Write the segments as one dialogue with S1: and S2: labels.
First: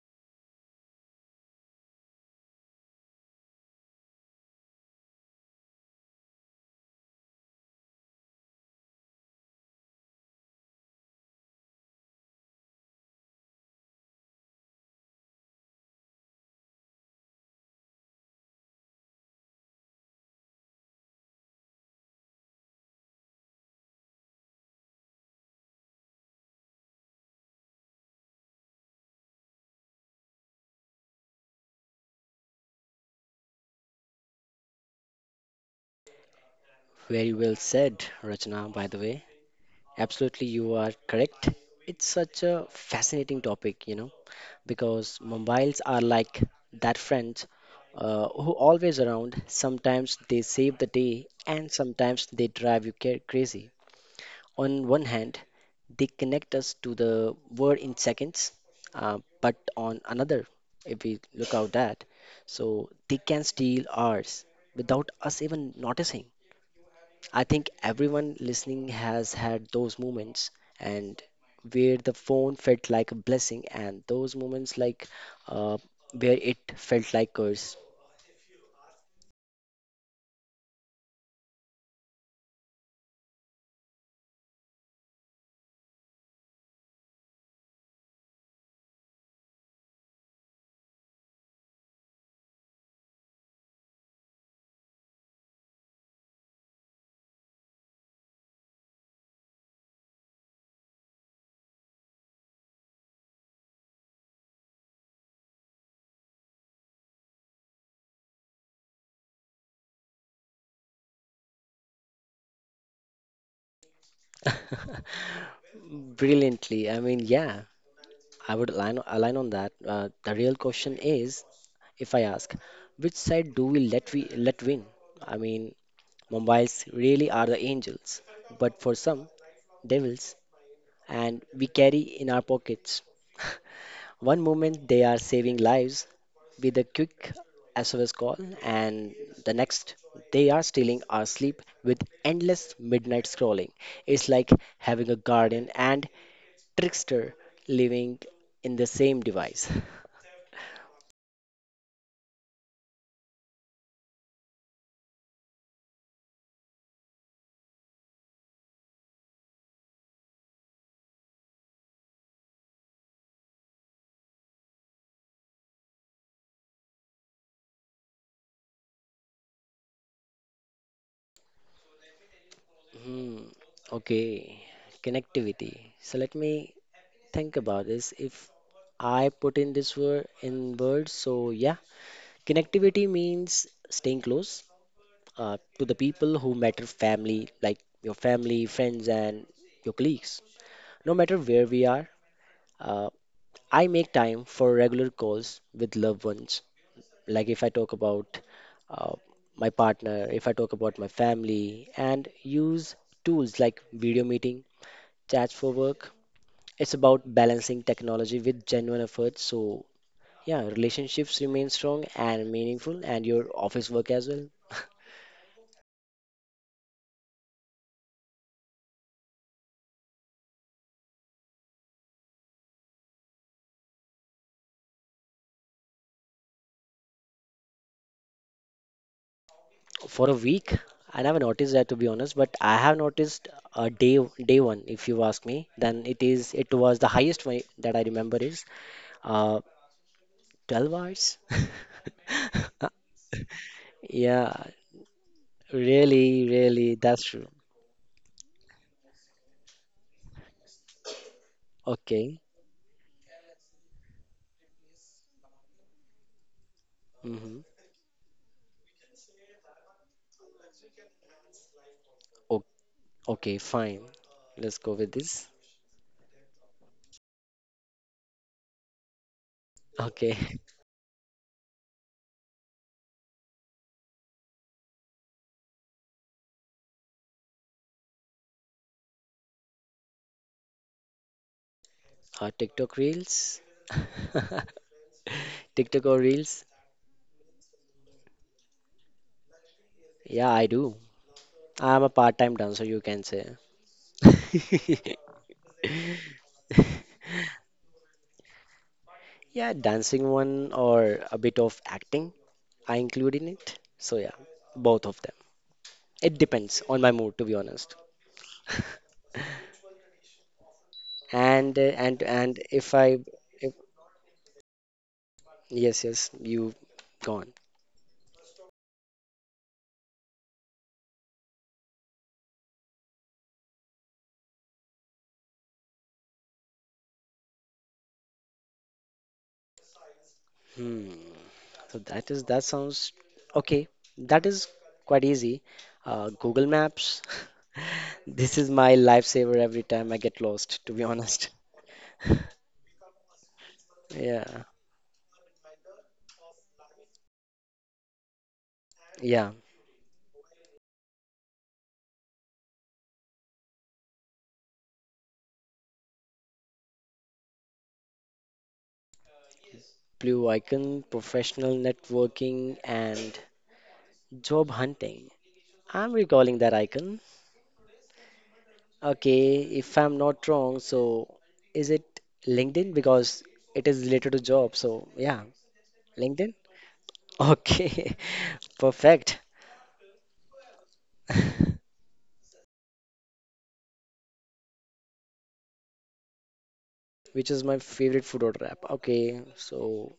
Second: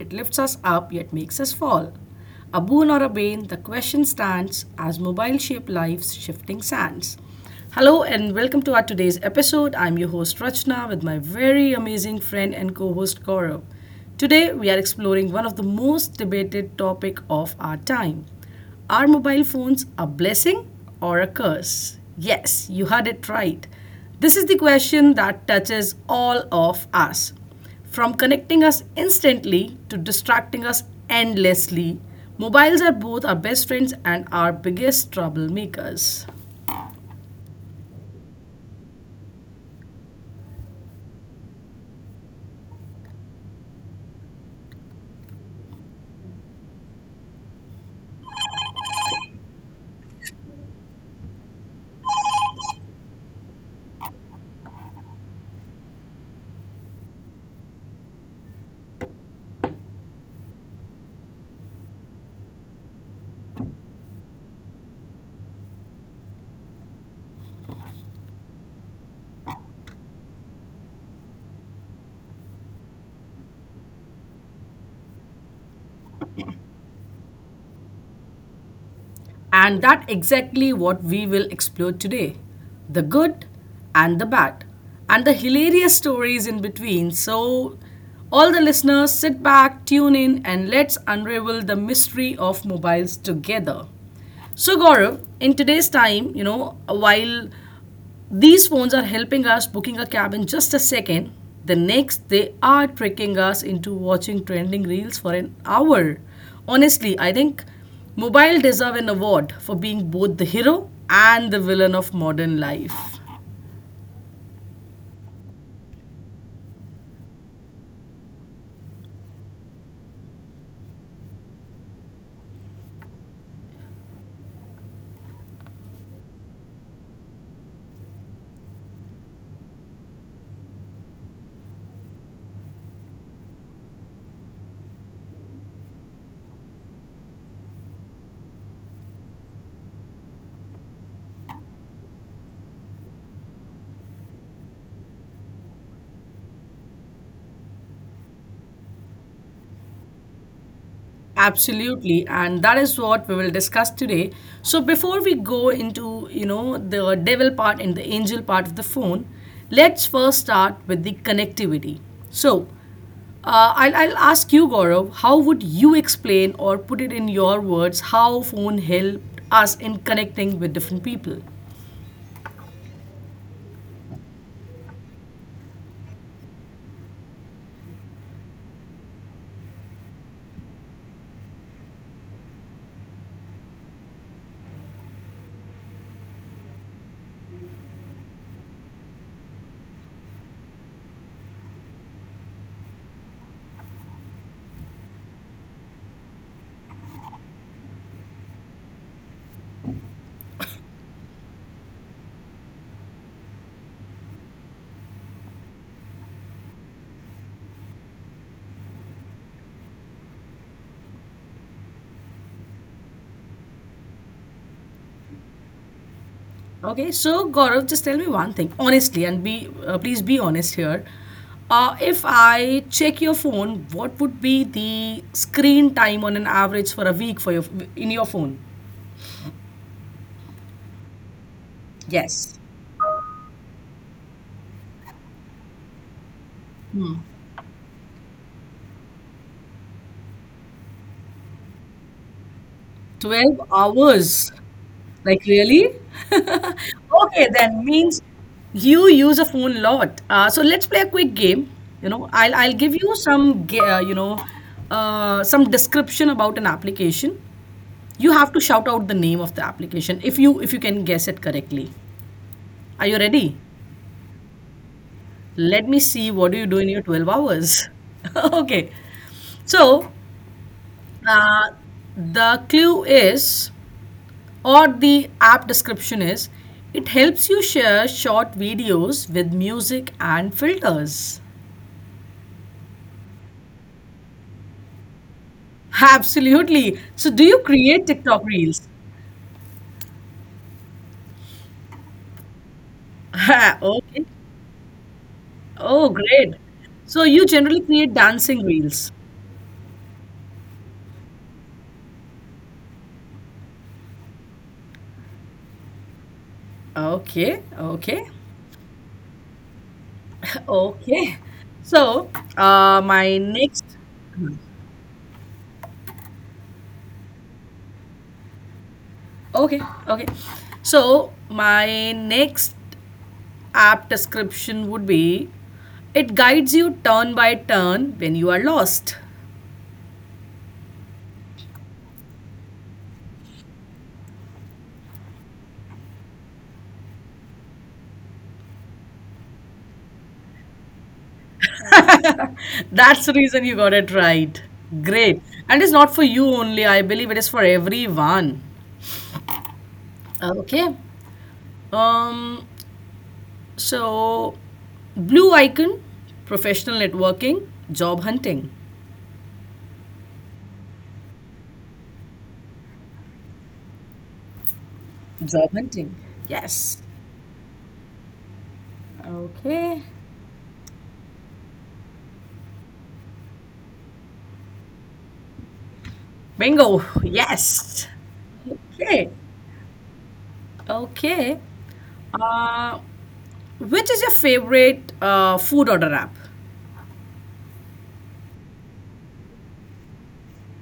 S1: it lifts us up yet makes us fall. A boon or a bane, the question stands as mobile shape life's shifting sands. Hello and welcome to our today's episode. I'm your host Rachna with my very amazing friend and co-host Gaurav. Today we are exploring one of the most debated topic of our time. Are mobile phones a blessing or a curse? Yes, you heard it right. This is the question that touches all of us. From connecting us instantly to distracting us endlessly, mobiles are both our best friends and our biggest troublemakers.
S2: Very well said, Rachna, by the way. Absolutely, you are correct. It's such a fascinating topic, because mobiles are like that friend who always around. Sometimes they save the day and sometimes they drive you crazy. On one hand, they connect us to the world in seconds, but on another, if we look out that, so they can steal ours without us even noticing. I think everyone listening has had those moments and where the phone felt like a blessing and those moments like uh, where it felt like curse.
S1: And that exactly what we will explore today. The good and the bad and the hilarious stories in between. So all the listeners sit back, tune in and let's unravel the mystery of mobiles together. So Gaurav, in today's time, you know, while these phones are helping us booking a cab in just a second. The next, they are tricking us into watching trending reels for an hour. Honestly, I think mobile deserve an award for being both the hero and the villain of modern life.
S2: Brilliantly. I mean, yeah, I would align on that. The real question is, if I ask, which side do we let win? I mean, mobiles really are the angels, but for some, devils. And we carry in our pockets. One moment they are saving lives with a quick SOS call, and the next they are stealing our sleep with endless midnight scrolling. It's like having a guardian and trickster living in the same device.
S1: Absolutely, and that is what we will discuss today. So before we go into, you know, the devil part and the angel part of the phone, let's first start with the connectivity. So, I'll ask you, Gaurav, how would you explain or put it in your words how phone helped us in connecting with different people?
S2: Hmm, okay, connectivity. So let me think about this. If I put in this word in words, so yeah, connectivity means staying close, to the people who matter family, like your family, friends, and your colleagues. No matter where we are, uh, I make time for regular calls with loved ones. Like if I talk about uh, my partner, if I talk about my family, and use tools like video meeting, chats for work. It's about balancing technology with genuine effort. So, yeah, relationships remain strong and meaningful, and your office work as well.
S1: Okay, so Gaurav, just tell me one thing honestly, and be please be honest here. If I check your phone, what would be the screen time on an average for a week for your in your phone?
S2: For a week. I never noticed that to
S1: Yes.
S2: be honest, but I have noticed uh, day day one. If you ask me, then it was the highest one that I remember is uh, 12 hours.
S1: 12 hours.
S2: Yeah,
S1: Like really?
S2: really,
S1: Okay,
S2: really, that's
S1: then
S2: true.
S1: means you use a phone a lot. So let's play a quick game. You know, I'll give
S2: Okay.
S1: you you know some description about an application.
S2: Mm-hmm.
S1: You have to shout out the name of the application if you can guess it correctly. Are you
S2: O
S1: ready?
S2: okay, fine. Let's go with
S1: Let me
S2: this.
S1: see what do you do in your 12 hours. Okay. So,
S2: Okay.
S1: uh, the clue is or the app description is it helps you share short videos with music and filters.
S2: TikTok Reels. TikTok or
S1: Absolutely.
S2: Reels?
S1: So, do you create TikTok reels?
S2: Yeah, I do. I'm a part-time dancer, you can say.
S1: Okay. Oh, great. So, you generally create dancing reels.
S2: Yeah, dancing one or a bit of acting, I include in it. So yeah, both of them. It depends on my
S1: Okay.
S2: mood, to be
S1: Okay.
S2: honest.
S1: Okay. So,
S2: And if
S1: my
S2: I,
S1: next.
S2: if, yes, yes, you gone.
S1: Okay. Okay. So, my next app description would be it guides you turn by turn when you are lost.
S2: Hmm. So that sounds okay. That is quite easy. Google Maps. This is my lifesaver every time I get lost, to be honest.
S1: That's the reason you got it right.
S2: Yeah,
S1: Great. And it's not for you only, I believe it is for everyone.
S2: yeah.
S1: Okay. Um, so, blue icon, professional networking, job hunting.
S2: Blue icon, professional networking, and job
S1: Job
S2: hunting.
S1: hunting.
S2: I'm
S1: Yes.
S2: recalling that icon.
S1: Okay.
S2: Okay, if I'm not wrong, so is it LinkedIn? Because it is related to job. So yeah,
S1: Bingo.
S2: LinkedIn.
S1: Yes.
S2: Okay,
S1: Okay.
S2: perfect.
S1: Okay. Uh, which is your favorite food order app?
S2: Which is my favorite food order app? Okay, so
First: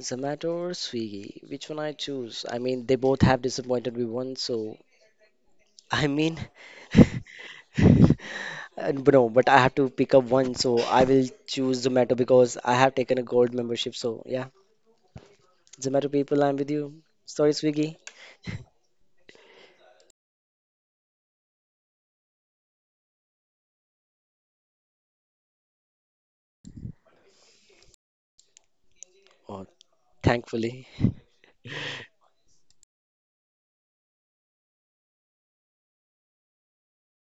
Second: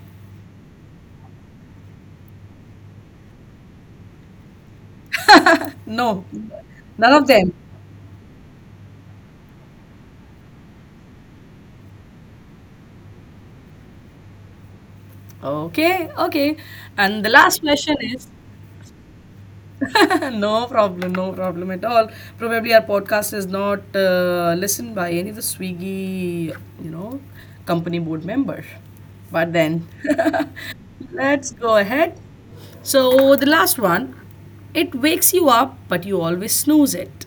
S2: Zomato or Swiggy? Which one I choose? I mean, they both have disappointed me once. So I
S1: No.
S2: mean,
S1: None of them.
S2: But no, but I have to pick up one. So I will choose Zomato because I have taken a gold membership. So yeah. Zomato
S1: Okay.
S2: people, I'm
S1: Okay.
S2: with you.
S1: And the
S2: Sorry,
S1: last
S2: Swiggy.
S1: question is no problem, no problem at all. Probably our podcast is not listened by any of the Swiggy, you know, company board members. But
S2: Oh,
S1: then,
S2: thankfully.
S1: let's go ahead. So the last one, it wakes you up, but you always snooze it.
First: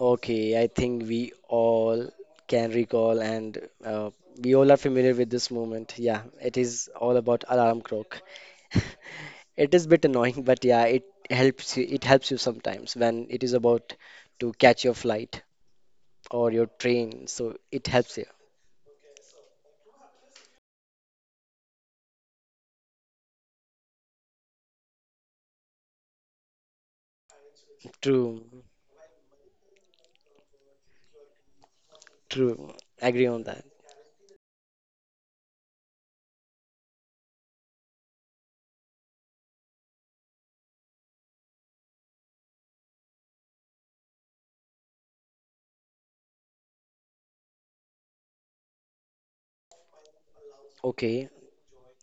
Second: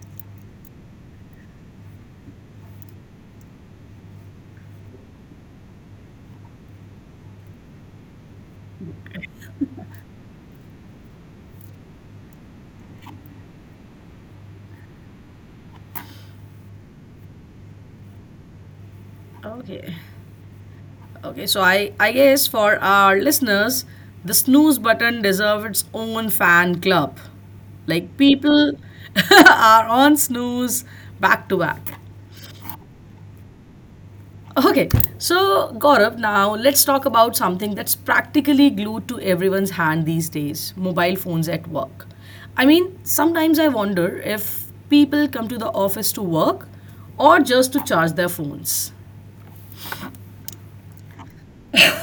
S2: Okay, I think we all can recall and uh, we all are familiar with this moment. Yeah, it is all about alarm clock. It is a bit annoying, but yeah, it helps you. It helps you sometimes when it is about to catch your flight or your train. So it helps you.
S1: Okay. Okay, so I guess for our listeners, the snooze button deserves its own fan club. Like
S2: True,
S1: people are on snooze back to back.
S2: true. Agree on that.
S1: Okay, so Gaurav, now let's talk about something that's practically glued to everyone's hand these days mobile phones at work. I mean, sometimes I wonder if people come to the office to work or just to charge their phones.
S2: Okay.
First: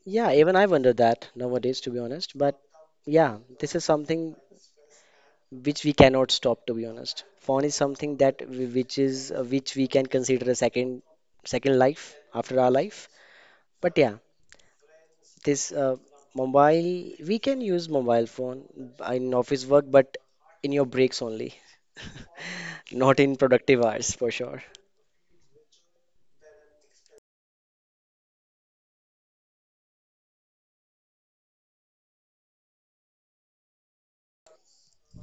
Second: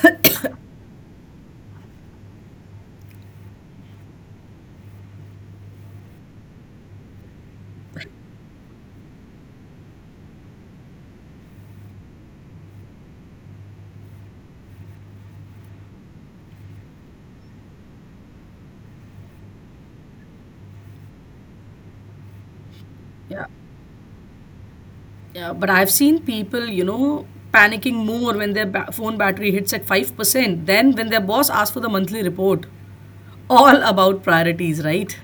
S2: Yeah, even I wonder that nowadays, to be honest. But yeah, this is something which we cannot stop to be honest phone is something that which is which we can consider a second life after our life, but yeah, this mobile, we can use mobile phone in office work but in your breaks only, not in
S1: Yeah,
S2: productive hours for sure.
S1: yeah, but I've seen people, you know, panicking more when their phone battery hits at 5% than when their boss asks for the monthly report all about priorities right.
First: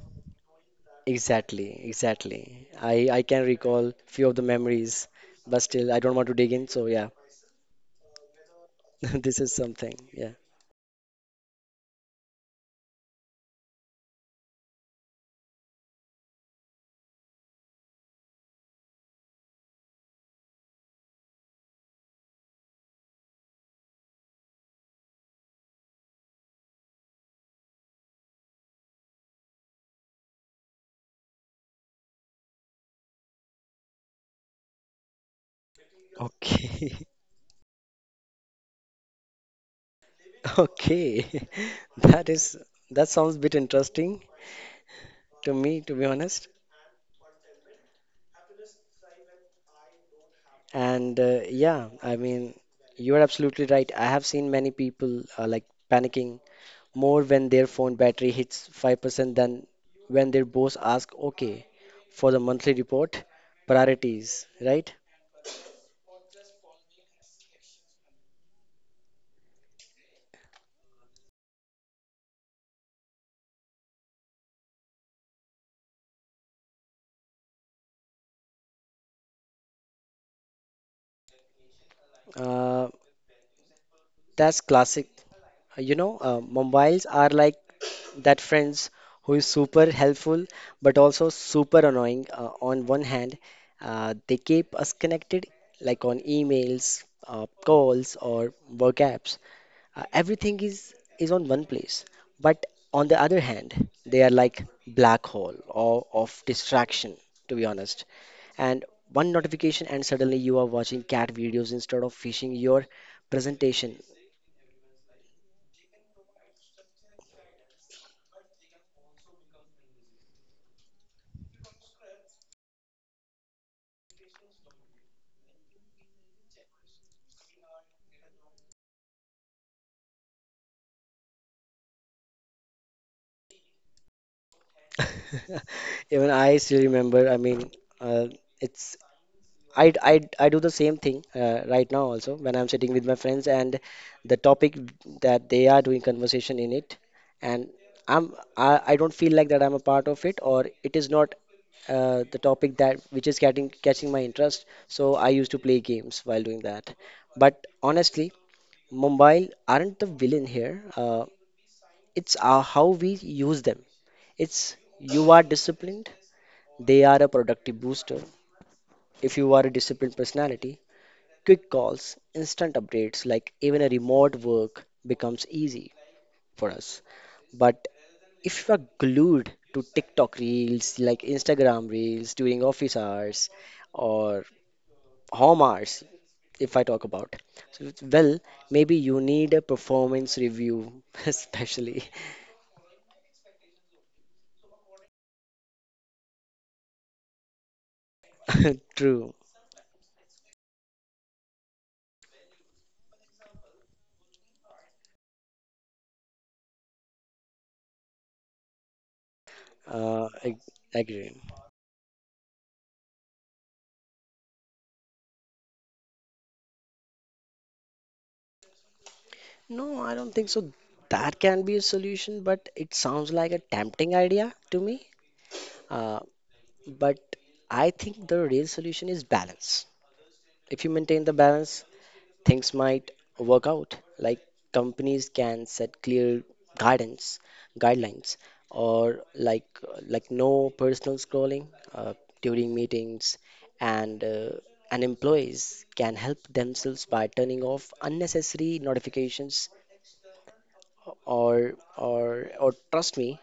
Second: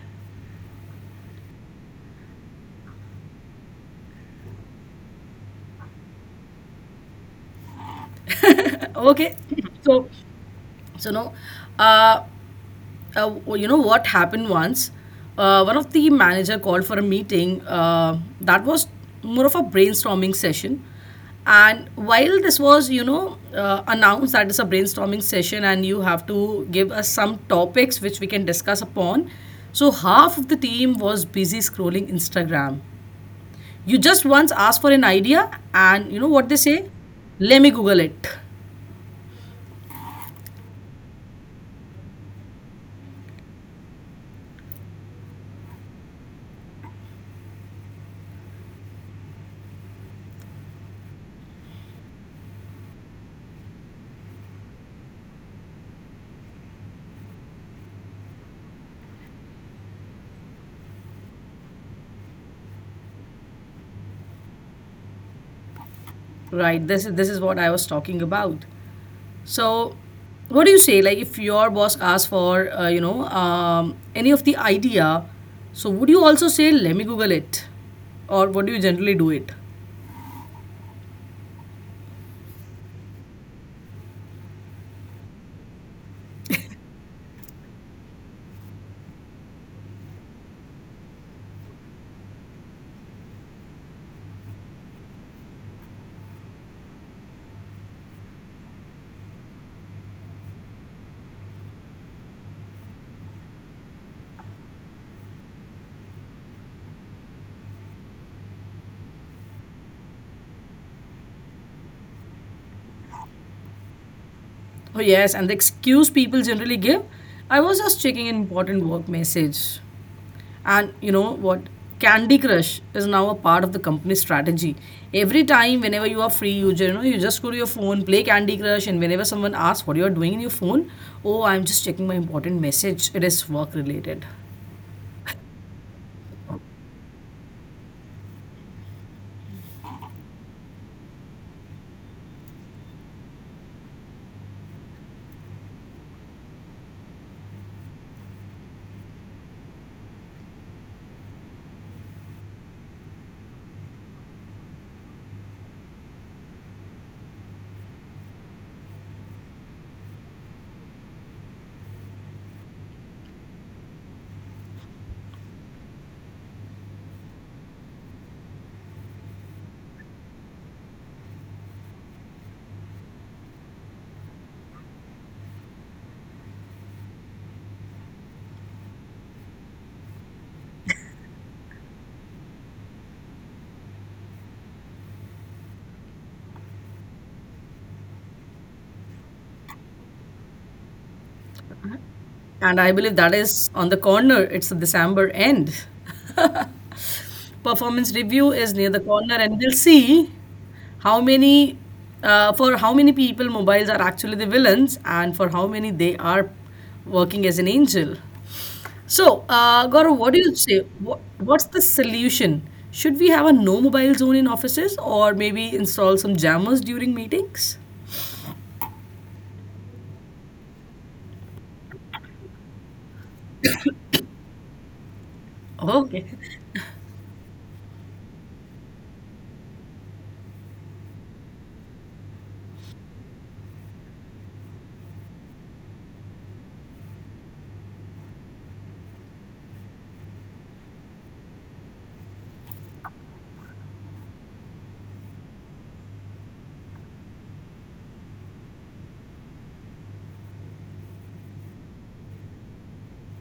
S2: Exactly I can recall few of the memories, but still I don't want to dig in, so yeah.
S1: Okay,
S2: This is something,
S1: so
S2: yeah.
S1: so no uh, w- you know what happened once. Uh, one of the manager called for a meeting, that was more of a brainstorming session, and while this was you know announced that it's a brainstorming session and you have to give us some topics which we can discuss upon, so half of the team was busy scrolling Instagram. You just once ask for an idea and you know what they say,
S2: Okay.
S1: let me Google it.
S2: Okay, that is that sounds a bit interesting to me, to be honest. And yeah, I mean, you're absolutely right. I have seen many people like panicking more when their phone battery hits 5% than when their boss asks, okay, for the monthly report, priorities, right?
S1: Right, this is what I was talking about. So, what do you say? Like, if your boss asks for, you know, any of the idea, so would you also say, "Let me Google it," or what do you generally do it?
S2: Uh, That's classic. You know, mobiles are like that friends who is super helpful but also super annoying. On one hand, they keep us connected, like on emails, calls, or work apps. Everything is on one place. But on the other hand, they are like black hole or of distraction, to be honest. And one notification, and suddenly you are watching cat videos instead of finishing your presentation.
S1: Oh yes, and the excuse people generally give, I was just checking an important work message, and you know what? Candy Crush is now a part of the company strategy. Every time, whenever you are free, you you know you just go to your phone, play Candy Crush, and whenever someone asks what you are doing in your phone, oh, I'm just checking my important message. It is work related.
S2: Even I still remember. I mean, uh, it's I do the same thing right now also when I'm sitting with my friends, and the topic that they are doing conversation in it, and I don't feel like that I'm a part of it, or it is not the topic that which is catching my interest. So I used to play games while doing that. But honestly, mobile aren't the villain here. It's how we use them. It's you are disciplined, they are a productive booster if you are a disciplined personality. Quick calls, instant updates, like even a remote work becomes easy for us. But if you are glued to TikTok reels, like Instagram reels during office hours or home hours, if I talk about, so well, maybe you need a performance review, especially.
S1: And I believe that is on the corner, it's at the Sambar end. Performance review is near the
S2: True.
S1: corner, and we'll see how many, for how many people mobiles are actually the villains, and for how many they are working as an angel. So, Gaurav,
S2: Uh,
S1: what do
S2: I
S1: you say?
S2: I
S1: What,
S2: agree.
S1: what's the solution? Should we have a no mobile zone in offices or maybe install some jammers during meetings?
S2: No, I don't think so. That can be a solution, but it sounds like a tempting idea to me. Uh,
S1: Okay,
S2: but I think the real solution is balance. If you maintain the balance, things might work out. Like companies can set clear guidance, guidelines, or like no personal scrolling uh, during meetings, and uh, and employees can help themselves by turning off unnecessary notifications, or trust me,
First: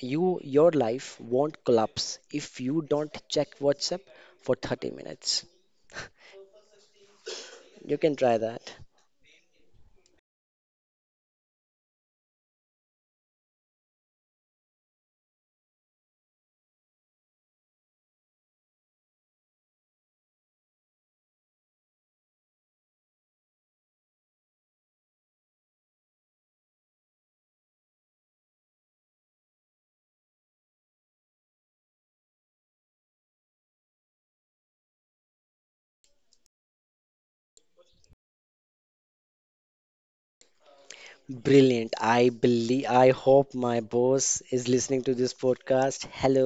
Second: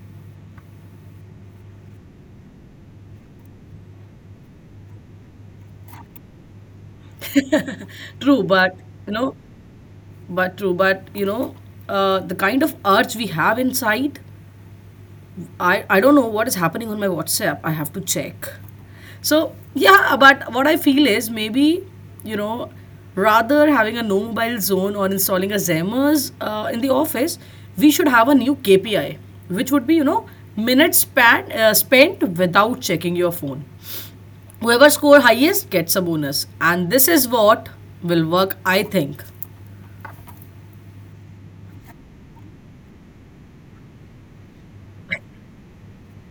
S2: your life won't collapse if you don't check whatsapp for 30 minutes. You can try
S1: true,
S2: that.
S1: but you know, true, but you know, the kind of urge we have inside, I don't know what is happening on my WhatsApp. I have to check. So, yeah, but what I feel is maybe, you know, rather having a no mobile zone or installing a Xamarin in the office, we should have a new KPI, which would be, you know, spent without checking your phone. Whoever score highest gets a bonus. And this is what will work, I think.
S2: Brilliant, I believe. I hope my boss is listening to this podcast. Hello.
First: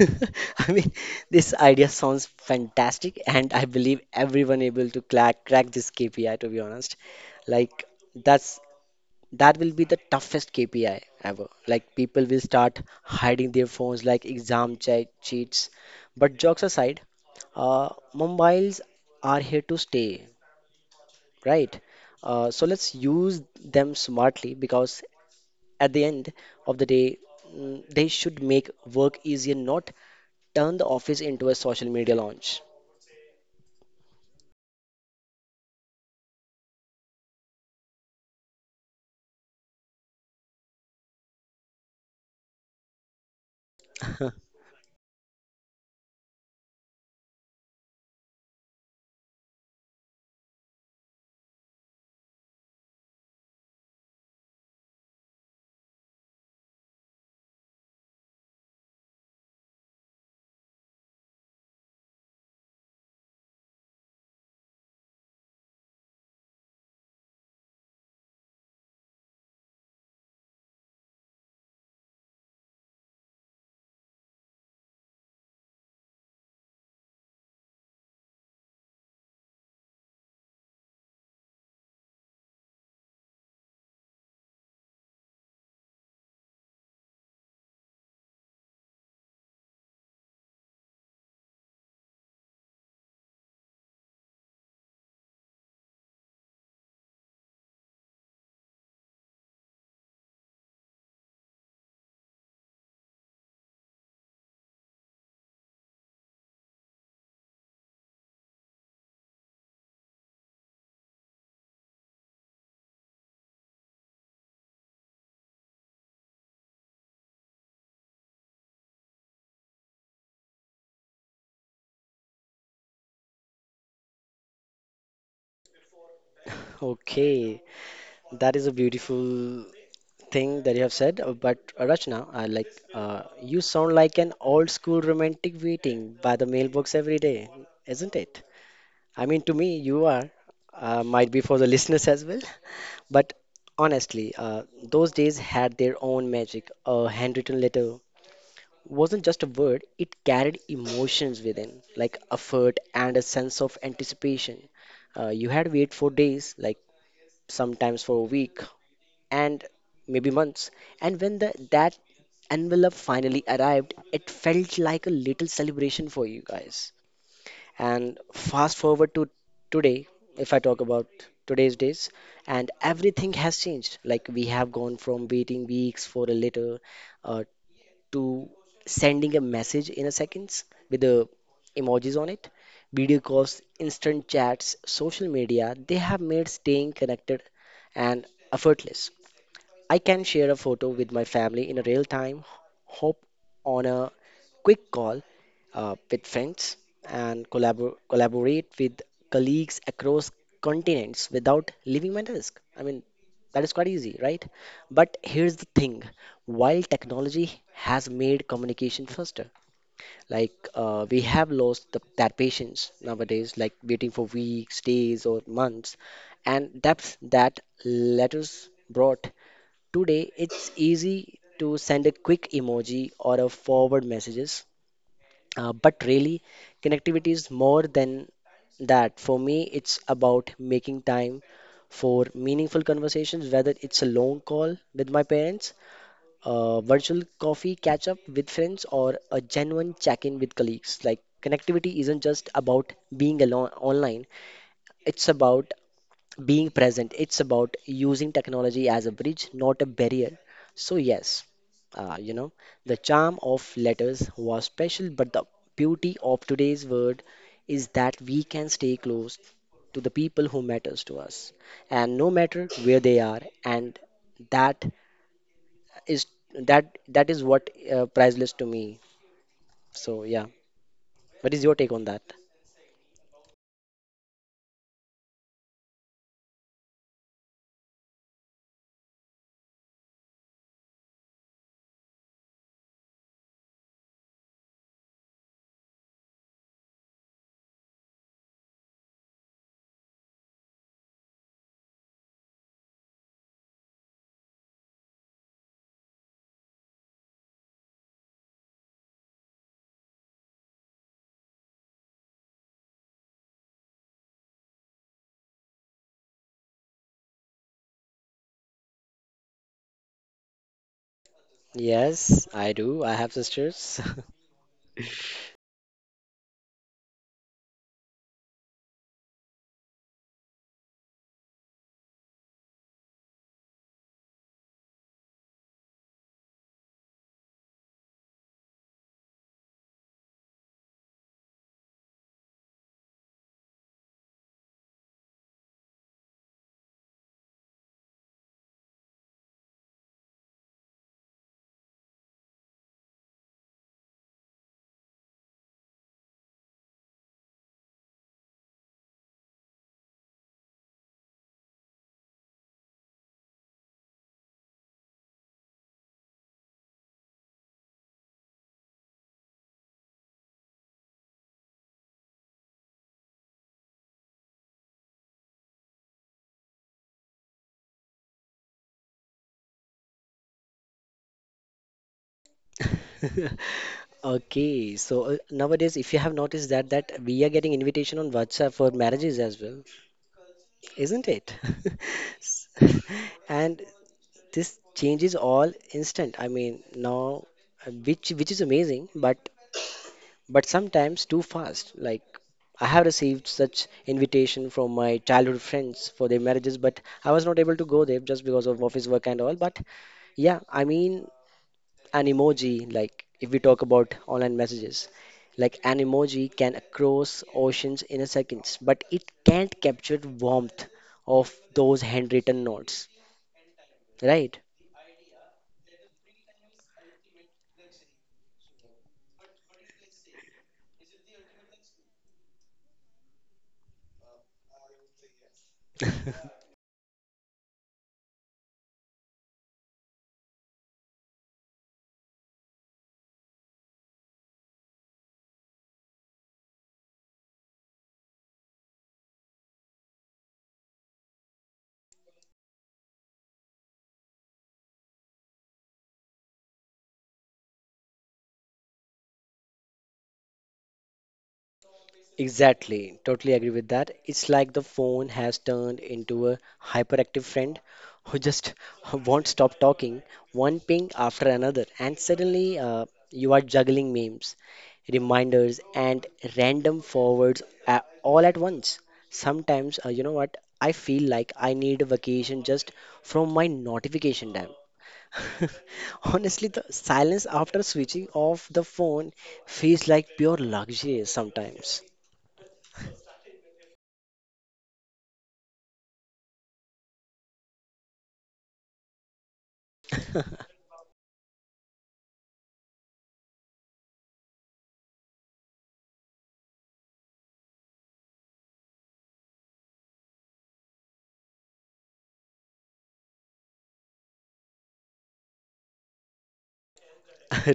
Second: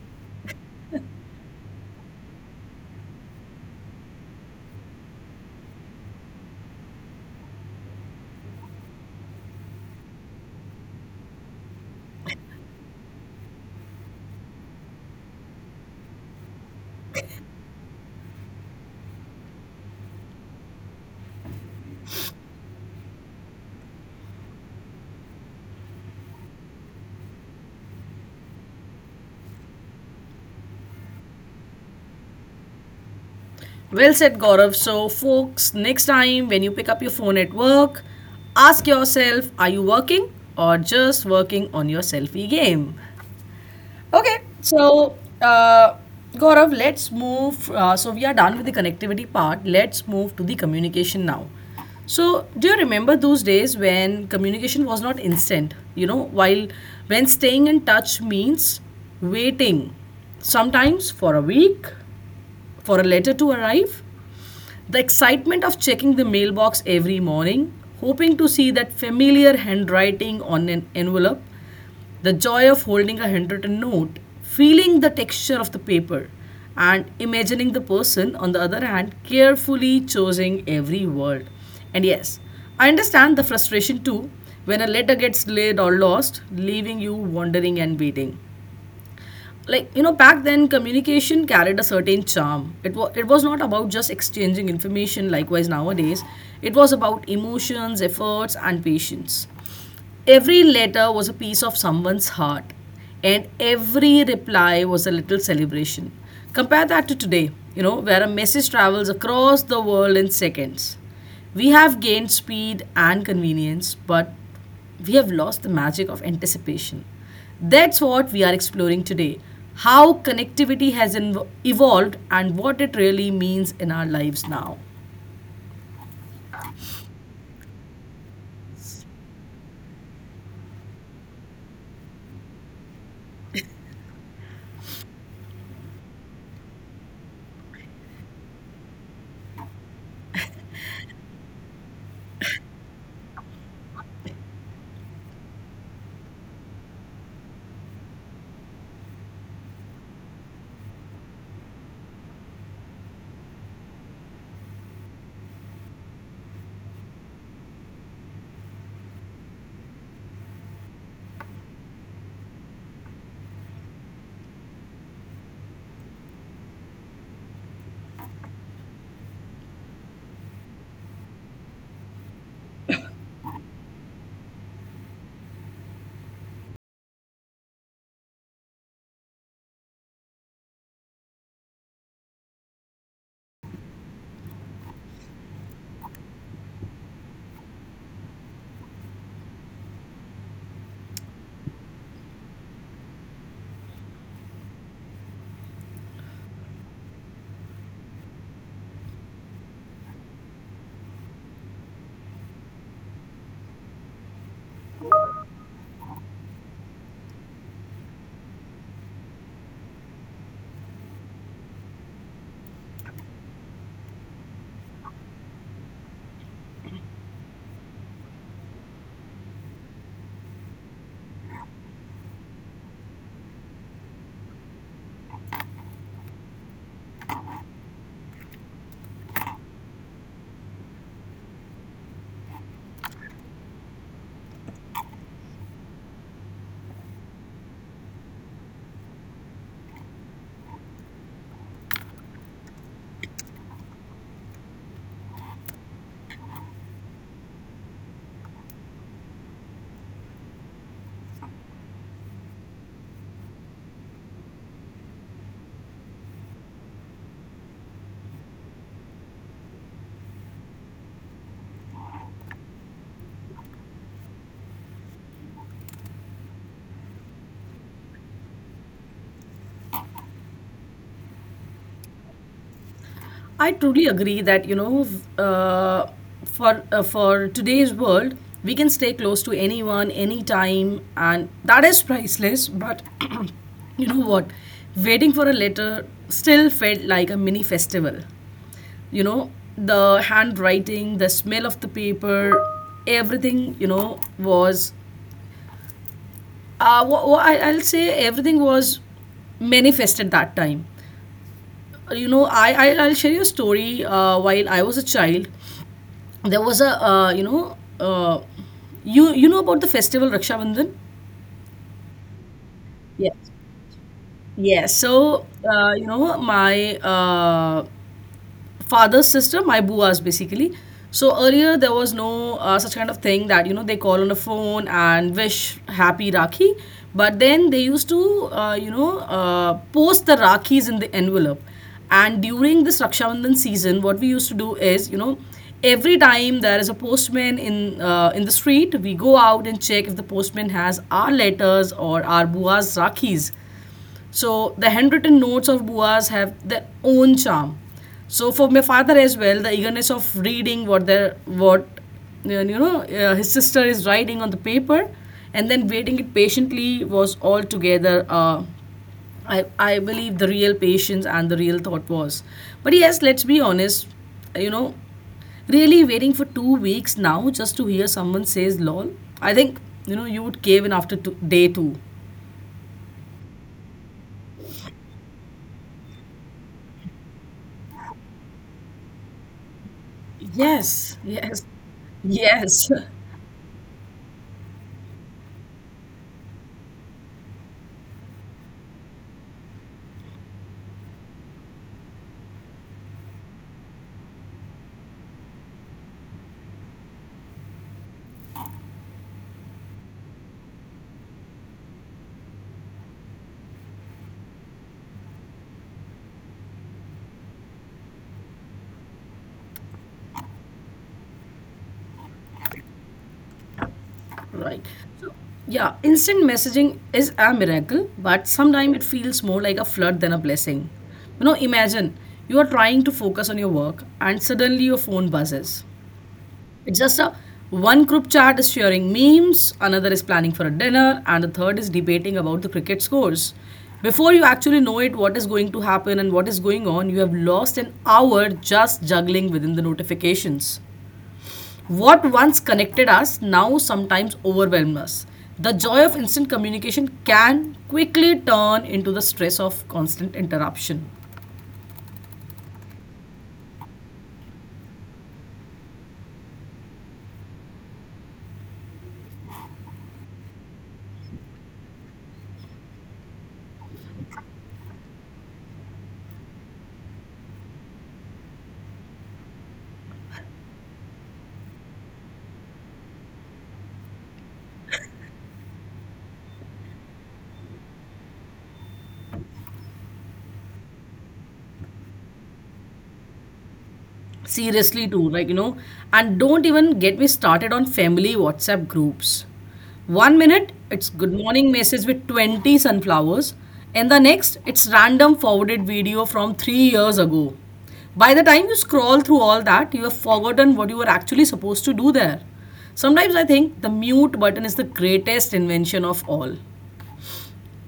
S2: I mean, this idea sounds fantastic and I believe everyone able to crack this KPI, to be honest. Like, that's that will be the toughest KPI ever. Like people will start hiding their phones like exam cheats. But jokes aside, mobiles are here to stay, right? So let's use them smartly because at the end of the day, they should make work easier, not turn the office into a social media launch.
S1: Well said, Gaurav. So, folks, next time when you pick up your phone at work, ask yourself are you working or just working on your selfie game? Okay, so uh, Gaurav, let's move. We are done with the connectivity part. Let's move to the communication now. So, do you remember those days when communication was not instant? You know, while when staying in touch means waiting sometimes for a week, for a letter to arrive, the excitement of checking the mailbox every morning, hoping to see that familiar handwriting on an envelope, the joy of holding a handwritten note, feeling the texture of the paper, and imagining the person, on the other hand, carefully choosing every word. And yes, I understand the frustration too when a letter gets delayed or lost, leaving you wondering and waiting. Like you know back then communication carried a certain charm. It was not about just exchanging information, likewise nowadays it was about emotions, efforts and patience. Every letter was a piece of someone's heart, and every reply was a little celebration. Compare that to today, you know, where a message travels across the world in seconds. We have gained speed and convenience, but we have lost the magic of anticipation. That's what we are exploring today, how connectivity has evolved and what it really means in our lives now.
S2: Okay, that is a beautiful thing that you have said, but Rachna, I like you sound like an old school romantic waiting by the mailbox every day, isn't it? I mean, to me, you are, might be for the listeners as well. But honestly, those days had their own magic. A handwritten letter wasn't just a word, it carried emotions within, like effort and a sense of anticipation. You had to wait for days, like sometimes for a week, and maybe months. And when the, that envelope finally arrived, it felt like a little celebration for you guys. And fast forward to today, if I talk about today's days, and everything has changed. Like we have gone from waiting weeks for a letter uh, to sending a message in a seconds with the emojis on it. Video calls, instant chats, social media, they have made staying connected and effortless. I can share a photo with my family in a real time, hop on a quick call with friends, and collaborate with colleagues across continents without leaving my desk. I mean, that is quite easy, right? But here's the thing, while technology has made communication faster, like we have lost the, that patience nowadays, like waiting for weeks, days, or months, and depth that letters brought. Today, it's easy to send a quick emoji or a forward messages, but really, connectivity is more than that. For me, it's about making time for meaningful conversations, whether it's a long call with my parents, a virtual coffee catch up with friends, or a genuine check in with colleagues. Like, connectivity isn't just about being alone online, it's about being present. It's about using technology as a bridge, not a barrier. So, yes, uh, you know, the charm of letters was special, but the beauty of today's word is that we can stay close to the people who matters to us and no matter where they are, and that is that is what priceless to me. So yeah, what is your take on that?
S1: I truly agree that you know, uh, for today's world, we can stay close to anyone, anytime, and that is priceless. But you know what? Waiting for a letter still felt like a mini festival. You know, the handwriting, the smell of the paper, everything. You know, was I'll say everything was manifested that time. You know, I'll share you a story. While I was a child, there was a, you know about the festival Raksha Bandhan?
S2: Yes, I do, I
S1: Yes.
S2: have sisters.
S1: Yes. So, you know, my father's sister, my buas basically. So earlier there was no such kind of thing that you know they call on the phone and wish happy Rakhi, but then they used to post the Rakhis in the envelope. And during this Raksha Bandhan season, what we used to do is you know every time there is a postman in the street, we go out and check if the postman has our letters or our bua's Rakhis. So the handwritten notes of Buas have their own charm. So for my father as well, the eagerness of reading what their what you know his sister is writing on the paper, and then waiting it patiently was altogether. I believe the real patience and the real thought was. But yes, let's be honest. You know, really waiting for 2 weeks now just to hear someone says lol. I think you know you would cave in after day two.
S2: Okay, so nowadays, if you have noticed that we are getting invitation on WhatsApp for marriages as well,
S1: Yes,
S2: isn't
S1: yes,
S2: it? S-
S1: yes.
S2: And this change is all instant. I mean, now, which is amazing, but sometimes too fast. Like I have received such invitation from my childhood friends for their marriages, but I was not able to go there just because of office work and all. But yeah, I mean, an emoji, like if we talk about online messages, like an emoji can cross oceans in a seconds, but it can't capture warmth of those handwritten notes, right?
S1: Right. So, yeah, instant messaging is a miracle, but sometimes it feels more like a flood than a blessing. Imagine you are trying to focus on your work and suddenly your phone buzzes. It's just a One group chat is sharing memes, another is planning for a dinner, and the third is debating about the cricket scores. Before you actually know it, what is going to happen and what is going on, you have lost an hour just juggling within the notifications. What once connected us now sometimes overwhelms us. The joy of instant communication can quickly turn into the stress of constant interruption.
S2: Exactly, totally agree with that. It's like the phone has turned into a hyperactive friend who just won't stop talking, one ping after another, and suddenly you are juggling memes, reminders, and random forwards a all at once. Sometimes, I feel like I need a vacation just from my notification dam. Honestly, the silence after switching off the phone feels like pure luxury sometimes.
S1: Seriously too, like, and don't even get me started on family whatsapp groups. One minute it's good morning message with 20 sunflowers, and the next it's random forwarded video from 3 years ago. By the time you scroll through all that, you have forgotten what you were actually supposed to do there. Sometimes I think the mute button is the greatest invention of all.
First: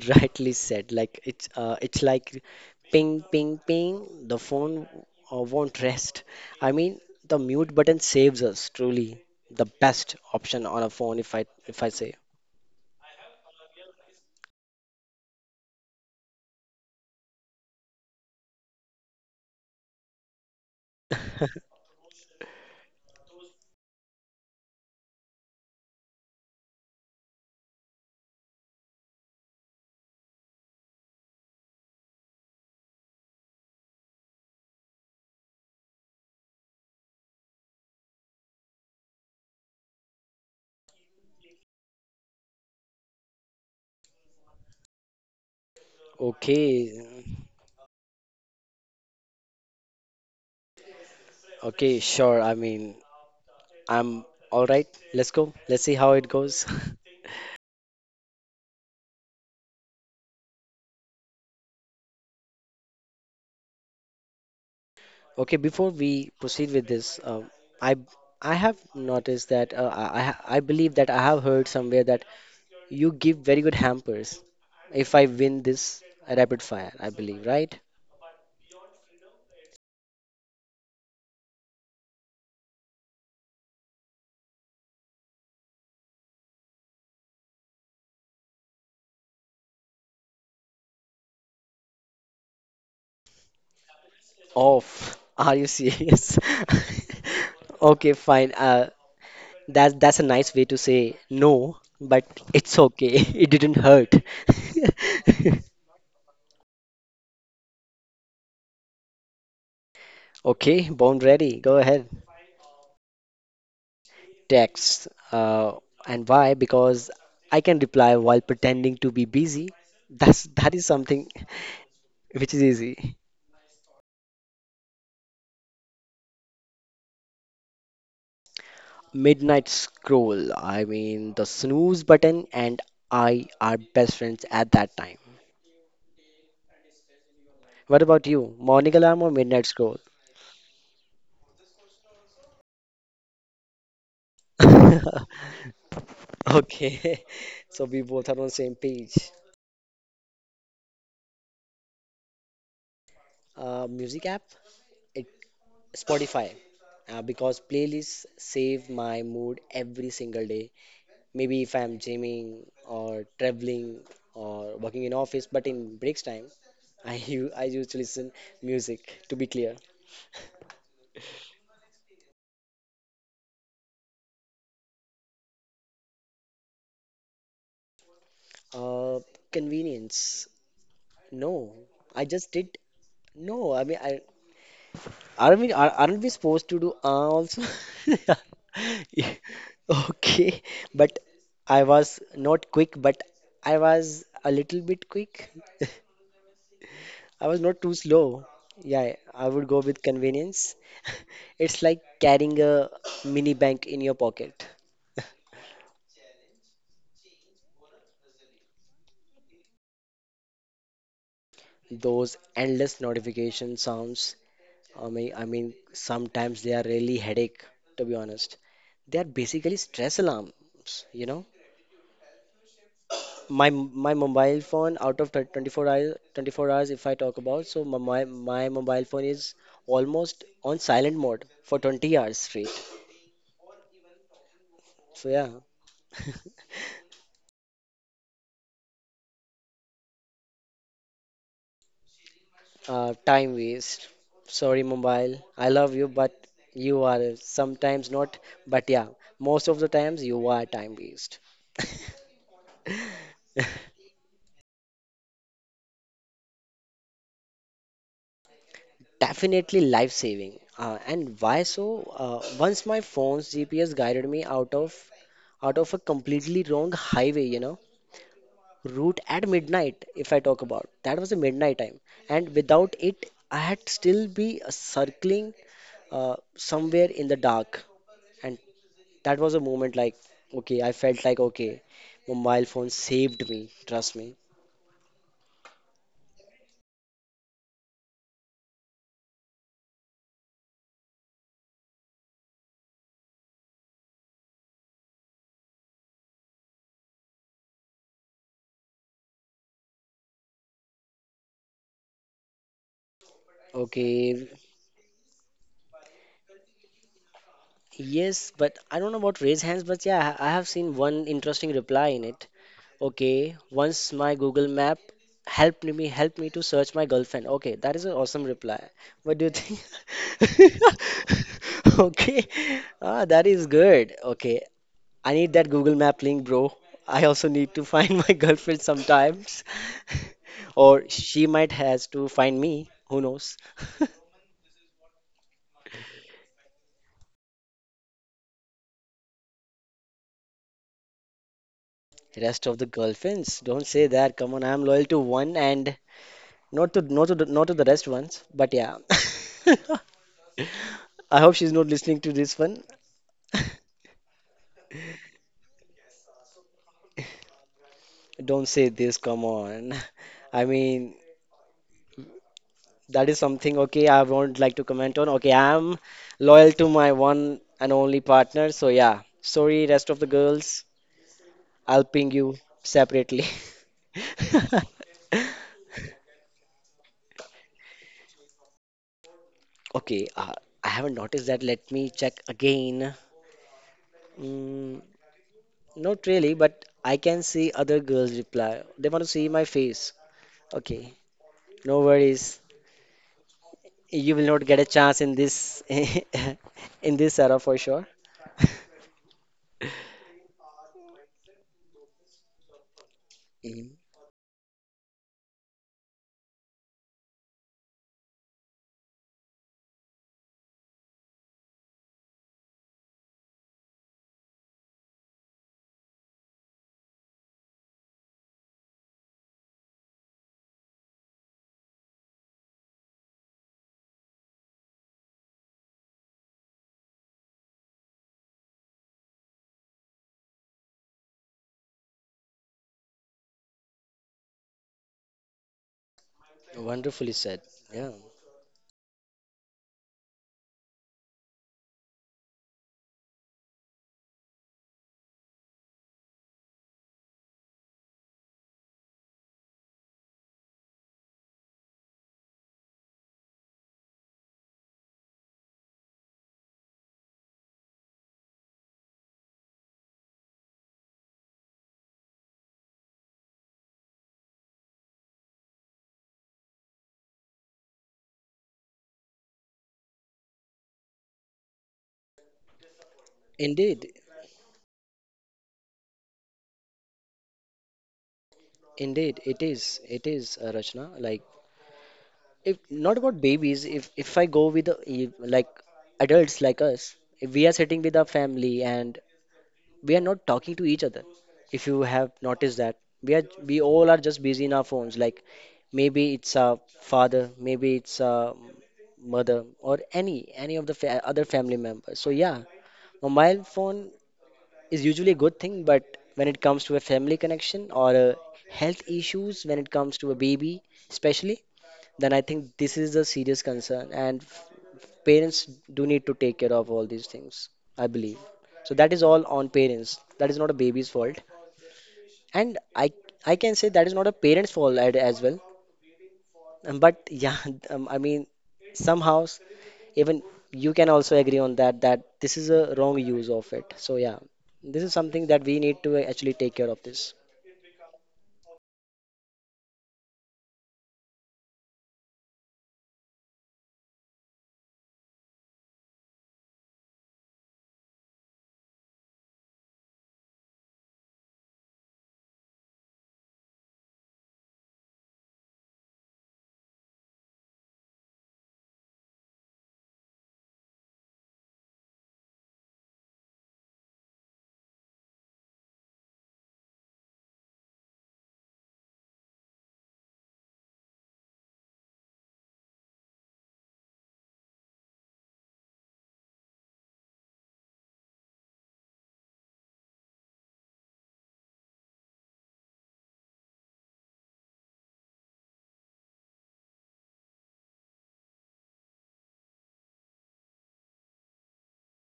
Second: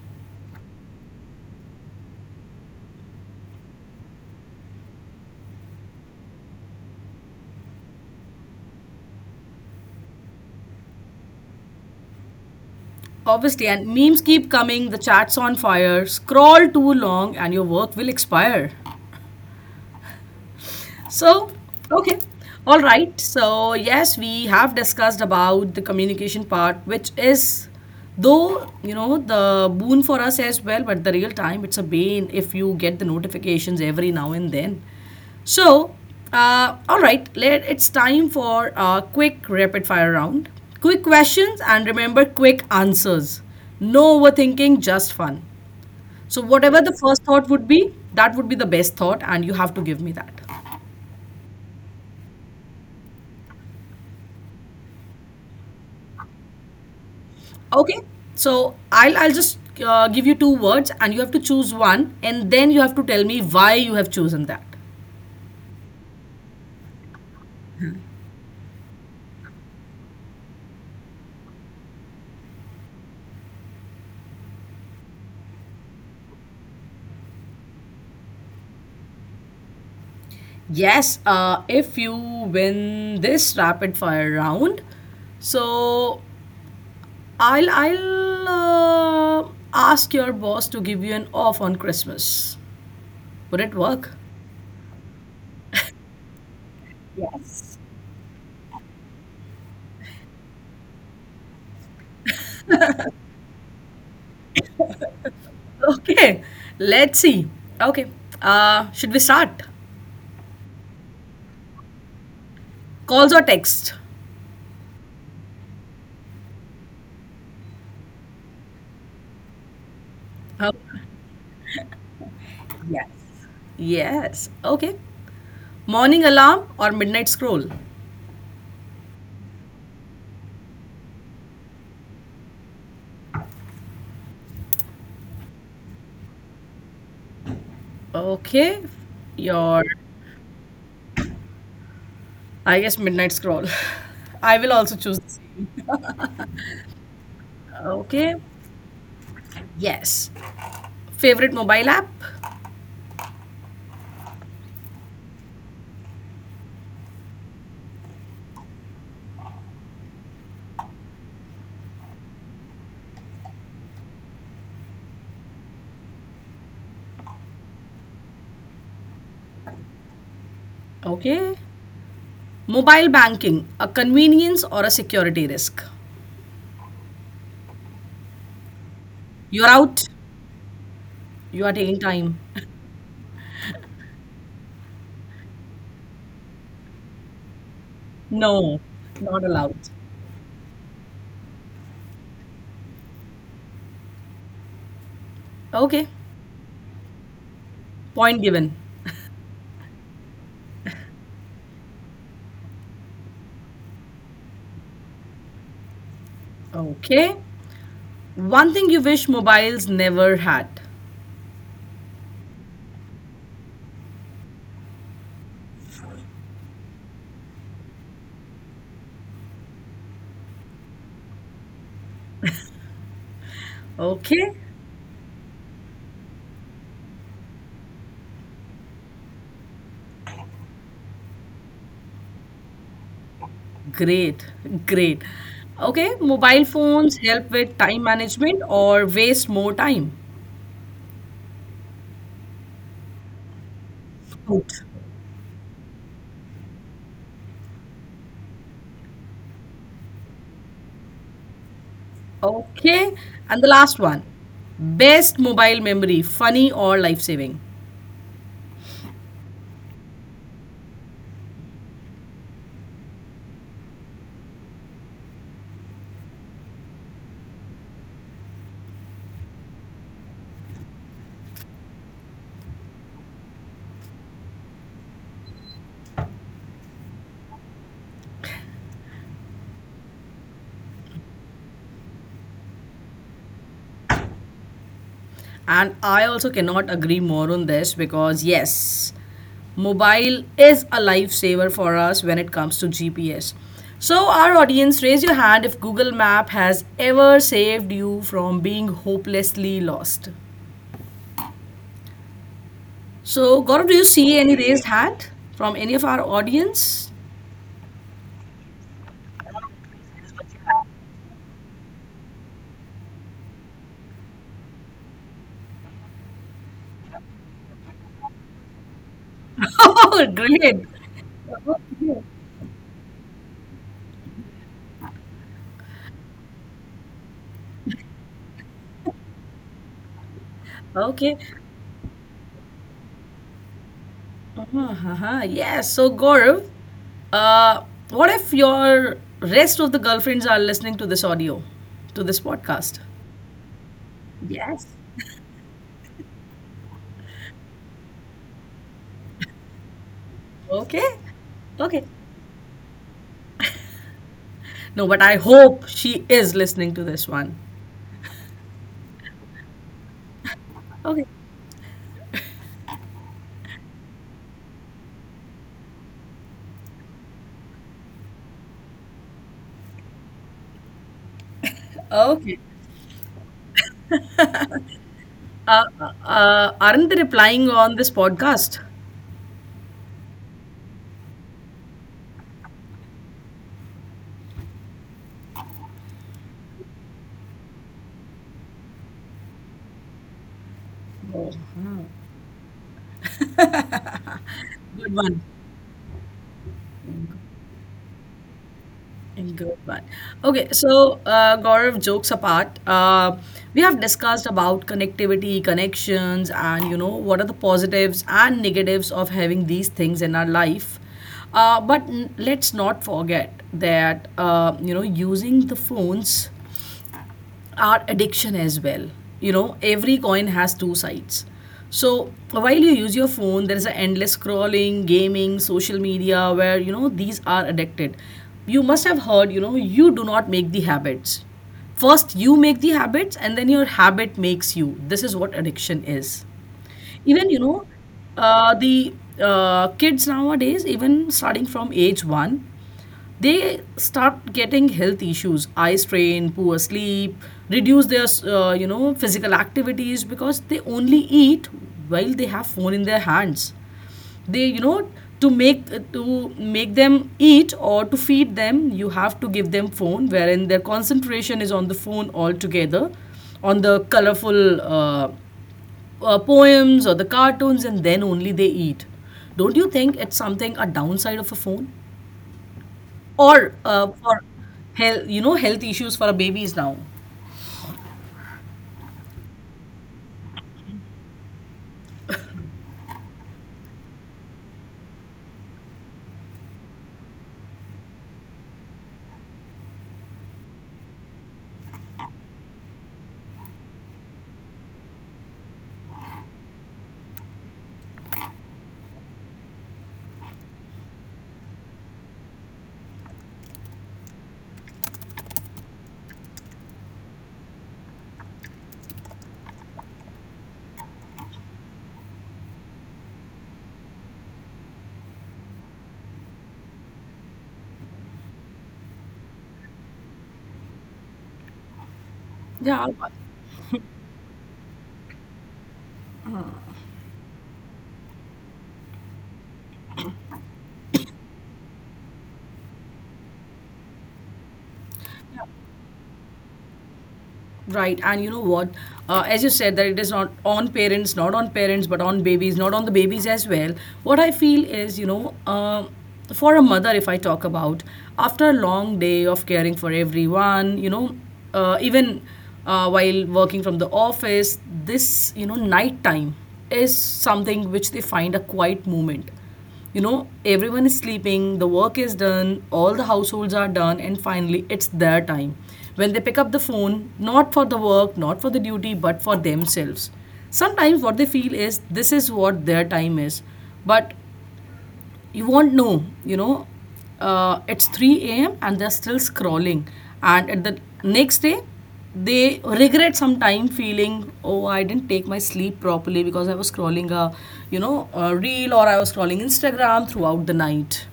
S2: Rightly said. Like it's like ping, ping, ping. The phone won't rest. I mean, the mute button saves us. Truly, the best option on a phone, if I say.
S1: Obviously, and memes keep coming, the chats on fire, scroll too long and your work will expire. So, okay. All right. So, yes, we have discussed about the communication part, which is, though, you know, the boon for us as well, but the real time, it's a bane if you get the notifications every now and then. So, all right, it's time for a quick rapid fire round. Quick questions and remember quick answers. No overthinking, just fun. So, whatever the Yes.
S2: Okay,
S1: first thought would be, that would be the best thought, and you have to give me that.
S2: okay, sure. I mean, I'm all right. Let's go. Let's see how it goes.
S1: Okay, so I'll just give you two words, and you have to choose one, and then you have to tell me why you have chosen that.
S2: Okay, before we proceed with this, I I have noticed that I believe that I have heard somewhere that you give very good hampers. If I win this rapid fire, I believe, right?
S1: Yes, if you win this rapid fire round, so I'll ask your boss to give you an off on Christmas. Would it work?
S2: Off. Are you serious? Okay, fine. That's a nice way to say no, but it's okay. It didn't hurt.
S1: Okay, let's see. Okay, should we start?
S2: Okay, born ready. Go ahead.
S1: Calls or text?
S2: Text. And why? Because I can reply while pretending to be busy. That's
S1: Oh,
S2: that is something which is
S1: yes.
S2: easy.
S1: Yes. Okay. Morning alarm or midnight scroll?
S2: Midnight scroll, I mean the snooze button and I are best friends at that time. What about you?
S1: Okay,
S2: Morning alarm or midnight
S1: your
S2: scroll?
S1: I guess midnight scroll. I will also choose the same.
S2: Okay, so we both are on
S1: Okay,
S2: same page.
S1: yes. Favorite mobile app?
S2: Music app, it Spotify, because playlists save my mood every single day. Maybe if I'm gymming or traveling or working in office, but in breaks time, I used to listen music to be clear.
S1: Okay. Mobile banking, a convenience or a security risk?
S2: Uh,
S1: You're
S2: convenience.
S1: out.
S2: No, I
S1: You are
S2: just
S1: taking
S2: did.
S1: time.
S2: No, I mean, I aren't we supposed to do also? Yeah,
S1: No, not allowed.
S2: okay, but I was not quick, but I was a little bit quick.
S1: Okay,
S2: I was not too slow. Yeah,
S1: point
S2: I
S1: given.
S2: would go with convenience. It's like carrying a mini bank in your pocket.
S1: Okay. One thing you wish mobiles never had?
S2: Those endless notification sounds, I mean, sometimes they are really headache, to be honest. They are basically stress alarms, you know. My mobile phone out of
S1: Okay.
S2: 24 hours, 24 hours if I talk about, so my mobile phone is almost on silent mode for 20 hours straight. So yeah,
S1: Great, great. Okay, mobile phones help with time management or waste more time.
S2: time waste. Sorry, mobile.
S1: Good.
S2: I love you, but you are sometimes not. But yeah, most of the times you are time waste.
S1: Okay, and the last one, best mobile memory, funny or life saving.
S2: Definitely life saving. And why so? Once my phone's GPS guided me out of a completely wrong highway, you know, route at midnight, if I talk about. That was a midnight time. And without it, I had still be circling somewhere in the dark. And that was a moment like, okay, I felt like, okay, mobile phone saved me, trust me.
S1: And I also cannot agree more on this because, yes, mobile is a lifesaver for us when it comes to GPS. So, our audience, raise your hand if Google Map has ever saved you from being hopelessly lost. So, Gaurav, do you see
S2: Okay,
S1: any raised hand from any of our audience?
S2: yes, but I don't know about raise hands, but yeah, I have seen one interesting reply in it. Okay, once my Google Map helped me to search my girlfriend. Okay, that is an awesome reply. What do you
S1: Oh,
S2: think?
S1: great.
S2: Okay, ah, that is good. Okay, I need that Google Map link, bro. I also need to find my girlfriend sometimes, or she
S1: Okay.
S2: might has to find me. Who knows?
S1: Uh-huh. Yes. So, Gaurav, uh, what if your rest of the girlfriends are listening to this audio, to this
S2: Rest of the
S1: podcast?
S2: girlfriends, don't say that. Come on, I'm
S1: Yes.
S2: loyal to one and not to the rest ones. But yeah.
S1: Okay.
S2: I hope she's not
S1: Okay.
S2: listening to this one.
S1: No, but I hope she is listening to this one.
S2: Don't say this, come on. I mean,
S1: Okay.
S2: that is something, okay, I won't like to comment on. Okay, I'm loyal to my one and only partner, so yeah. Sorry, rest of the girls, I'll ping you
S1: Okay.
S2: separately.
S1: Aren't they replying on this podcast?
S2: Okay, I haven't noticed that. Let me check again. Mm, not really, but I can see other girls reply. They want to see my face. Okay, no worries. You will not get a chance in
S1: Good
S2: this
S1: one.
S2: in this era for sure.
S1: Good one. Okay, so Gaurav, jokes apart,
S2: Mhm.
S1: we have discussed about connectivity, connections, and you know what are the positives and negatives of having these things in our life. But let's not forget that you know using the phones our addiction as well. You know, every coin has two sides. So while you use your phone, there is an endless scrolling, gaming, social media where you know these are addicted. You must have heard, you know, you do not make the habits. First, you make the habits, and then your habit makes you. This is what addiction is,
S2: Wonderfully
S1: even
S2: said.
S1: you know
S2: Yeah.
S1: the kids nowadays, even starting from age one, they start getting health issues, eye strain, poor sleep, reduce their you know physical activities, because they only eat while they have phone in their hands. They, you know, to make them eat or to feed them you have to give them phone, wherein their concentration is on the phone altogether, on the colorful poems or the cartoons, and then only they eat. Don't you think it's something a downside of a phone or,
S2: Indeed,
S1: for health, you know, health issues for babies now?
S2: indeed, it is. It is, Rachna. Like, if not about babies, if I go with the, like adults like us, if we are sitting with our family and we are not talking to each other. If you have noticed that, we are we all are just busy in our phones. Like, maybe it's a father, maybe it's a mother, or any of the fa other family members. So yeah, mobile phone is usually a good thing, but when it comes to a family connection or health issues, when it comes to a baby, especially, then I think this is a serious concern, and parents do need to take care of all these things, I believe. So that is all on parents. That is not a baby's fault, and
S1: Yeah,
S2: I can say that is not a parent's fault as well. But yeah, I mean, somehow. Even you can also agree on that that this is a wrong use of it, so yeah, this is something that we need to actually take care of this.
S1: right, and you know what? As you said, that it is not on parents, not on parents, but on babies, not on the babies as well. What I feel is, you know, um, for a mother, if I talk about, after a long day of caring for everyone, you know, even while working from the office, this, you know, night time is something which they find a quiet moment. You know, everyone is sleeping, the work is done, all the households are done, and finally it's their time when they pick up the phone, not for the work, not for the duty, but for themselves. Sometimes what they feel is this is what their time is, but you won't know, you know, it's 3 a.m. and they're still scrolling, and at the next day they regret some time, feeling, oh, I didn't take my sleep properly because I was scrolling a, you know, a reel, or I was scrolling instagram throughout the night.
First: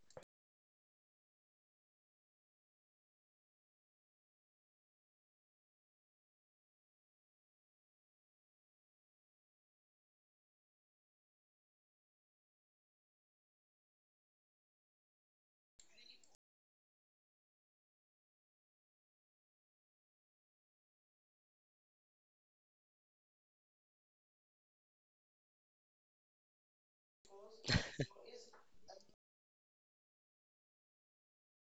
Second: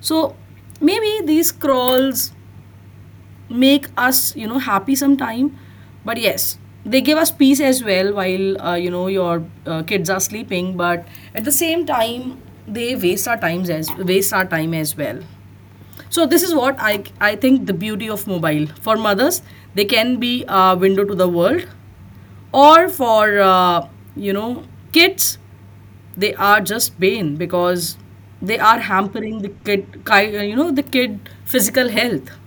S1: So maybe these scrolls make us, you know, happy sometime, but yes, they give us peace as well while you know your kids are sleeping, but at the same time they waste our time as well. So this is what I think, the beauty of mobile for mothers, they can be a window to the world, or for you know kids they are just bane, because they are hampering the you know the kid physical health.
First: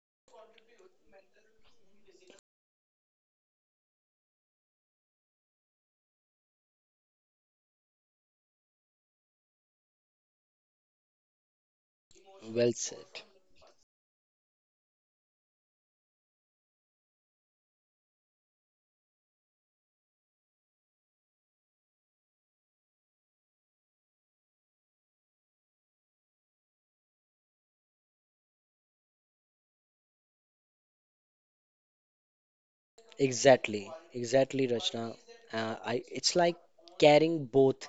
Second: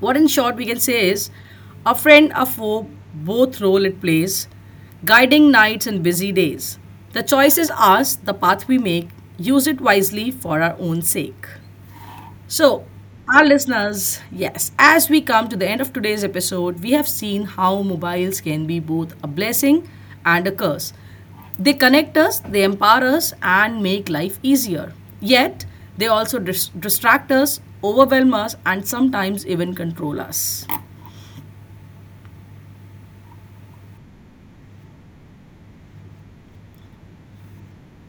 S1: What in short we can say is, a friend, a foe, both role it plays, guiding nights and busy days. The choice is ours, the path we make, use it wisely for our own sake.
S2: Well
S1: So,
S2: said.
S1: our listeners, yes, as we come to the end of today's episode, we have seen how mobiles can be both a blessing and a curse. They connect us, they empower us, and make life easier. Yet, they also distract us, overwhelm us, and sometimes even control us.
S2: Exactly. Exactly, Rachna. Uh, I, it's like carrying both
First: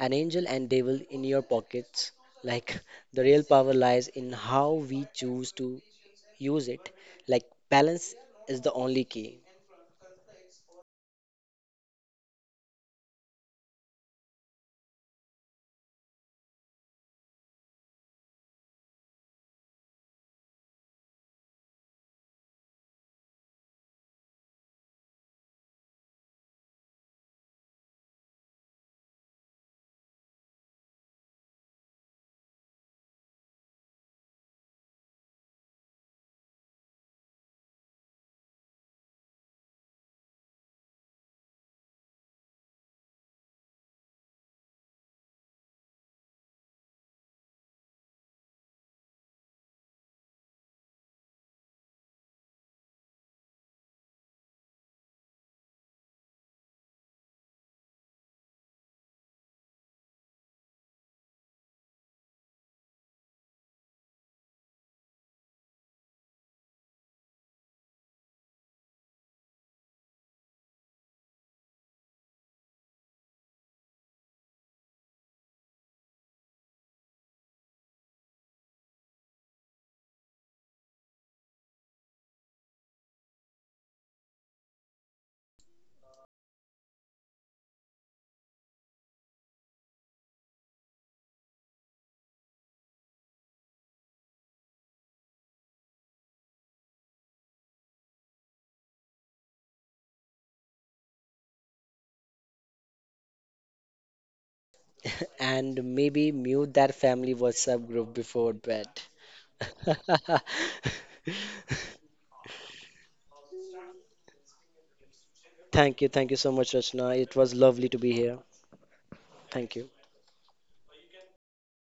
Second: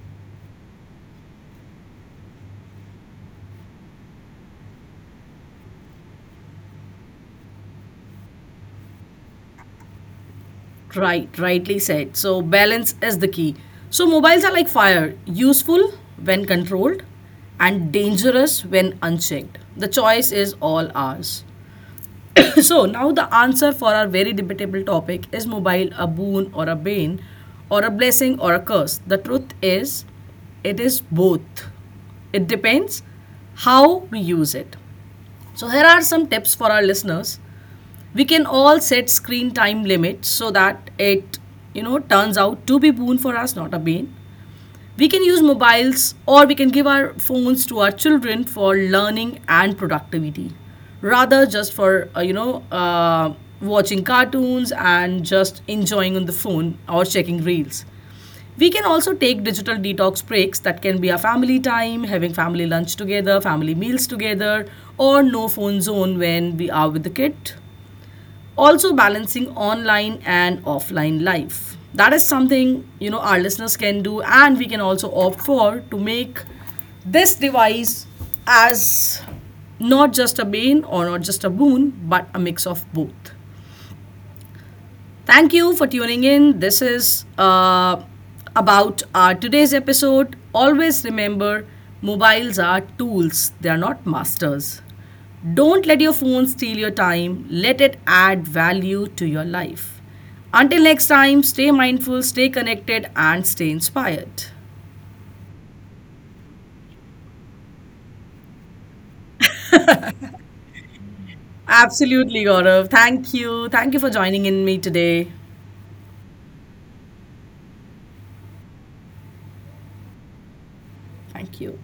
S2: an angel and devil in your pockets. Like the real power lies in how we choose to use it. Like balance is the only key.
S1: Right, rightly said. So, balance is the key. So, mobiles are like fire, useful when controlled, and dangerous when unchecked. The choice is all ours. So now the answer for our very debatable topic, is mobile a boon or a bane, or a blessing or a curse? The truth is, it is both. It depends how we use it. So here are some tips for our listeners. We can all set screen time limits so that it, you know, turns out to be boon for us, not a bane. We can use mobiles, or we can give our phones to our children for learning and productivity, rather just for watching cartoons and just enjoying on the phone or checking reels. We can also take digital detox breaks, that can be our family time, having family lunch together, family meals together, or no phone zone when we are with the kid. Also balancing online and offline life, that is something you know our listeners can do, and we can also opt for, to make this device as not just a bane or not just a boon, but a mix of both. Thank you for tuning in. This is about our today's episode. Always remember, mobiles are tools, they are not masters. Don't let your phone steal your time, let it add value to your life. Until next time, stay mindful, stay connected, and stay inspired.
S2: And maybe mute that family WhatsApp group before bed.
S1: Absolutely, Gaurav. Thank you. Thank you for joining in me today.
S2: Thank you. Thank you so much, Rachna. It was lovely to be here. Thank you.
S1: Thank you.